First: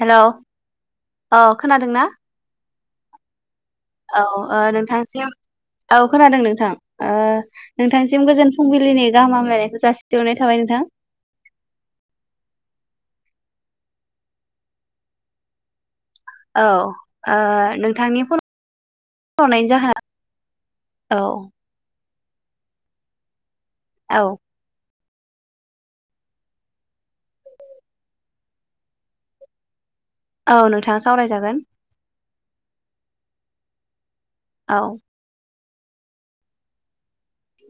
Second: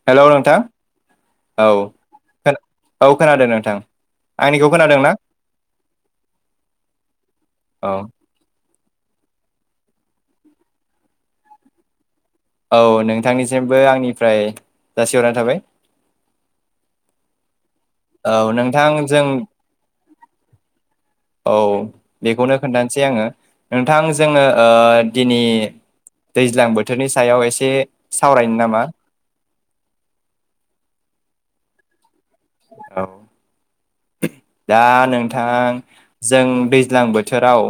हेल' hello नोंथां औ खोनादोंना खोना औ खोनादों नोंथां औ ओ आंनिखौ खोनादों ना नोंथांसिम औ खोनादों नोंथां ओ औ नोंथांसिम गोजोन फुंबिलि। लिनि गाहाम हामलायनायखौ जासिहरनाय थाबाय नोंथां। औ नोंथांनिसिमबो आंनिफ्राय जासिहरनाय थाबाय। औ ओ नों औ नोंथां जों औ। बेखौनो खोन्थानोसै आङो। नोंथां औ जोङो ओ दिनि दैज्लां बोथोरनि सायाव एसे सावरायनो नामा। औ नोंथाङा सावरायजागोन । औ। दा औ नोंथां। जों दैज्लां बोथोराव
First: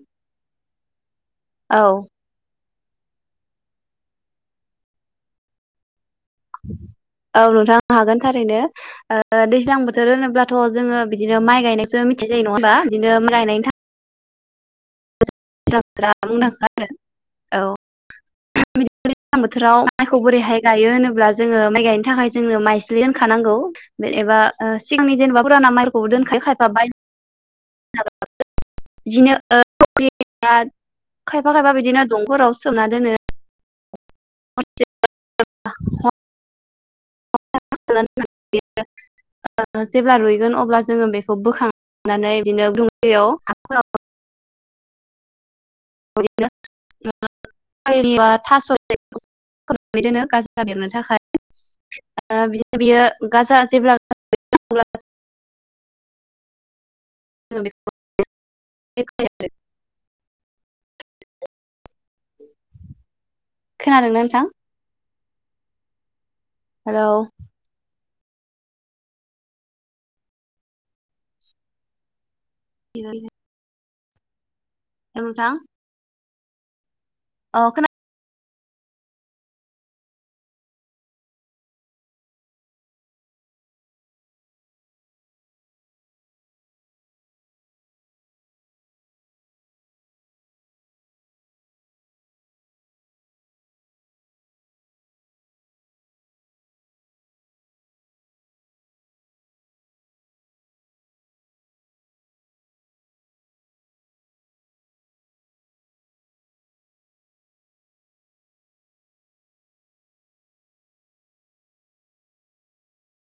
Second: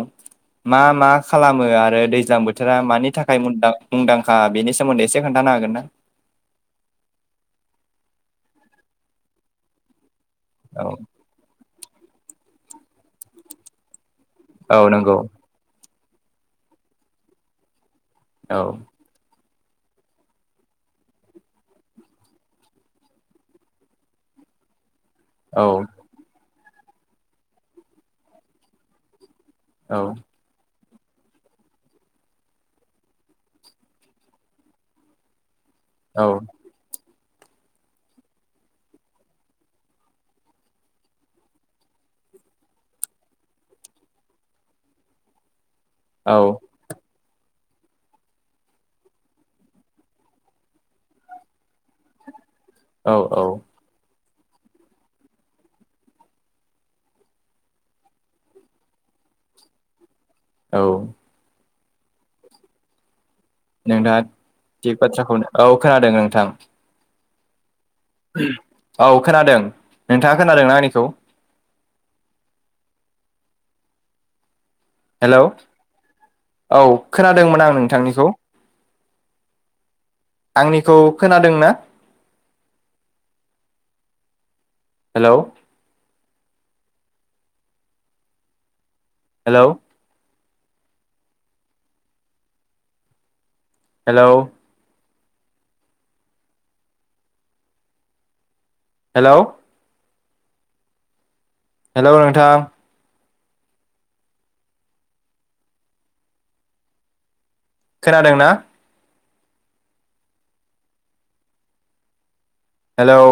मा मा खालामो औ आरो दैजां बोथ बोथोरा मानि थाखाय मुददा मुंदांखा बेनि सोमोन्दै एसे खोन्थानो हागोन ना? औ नोंथां हागोन थारैनो ओ दैज्लां बोथोर होनोब्ला थ' औ जोङो बिदिनो माइ गायनाय जों मिथि जायो नङा होमबा बिदिनो गायनायनि थाख औ नंगौ । [unintelligible] मुंदांखा आरो औ । औ । राव माइखौ बोरैहाय गायो होनोब्ला जोङो माइ गायनो थाखाय जोंनो माइस्लि दखानांगौ एबा सिगांनि जेनेबा औ पुराना माइखौबो दोनखायो खाय बाय [unintelligible] बिदिनो ओ औ [unintelligible] खायफा खायफा बिदिनो दंफोराव सोमना दोनो। [unintelligible] औ। [unintelligible] जेब्ला रुइगोन अब्ला जोङो बेखौ बोखांनानै बिदिनो दुंगैयाव [unintelligible] औ [unintelligible] [unintelligible] थास' [unintelligible] दोनो [unintelligible] थाखाय ओ बिदि बियो औ गाजा औ जेब्ला [unintelligible] [unintelligible] औ [inaudible] खोनादोंना नोंथाङा नोंथां? थिग बाथ्राखौनो औ खोनादों नोंथां। हेलौ औ खोनादों। नोंथाङा खोनादोंना आंनिखौ? [unintelligible] [unintelligible] हेलौ नोंथां। औ खोनादोंमोन औ आं नोंथांनिखौ आंनिखौ खोनादों ना? Hello hello hello hello hello नोंथां। खोनादोंना? हेलौ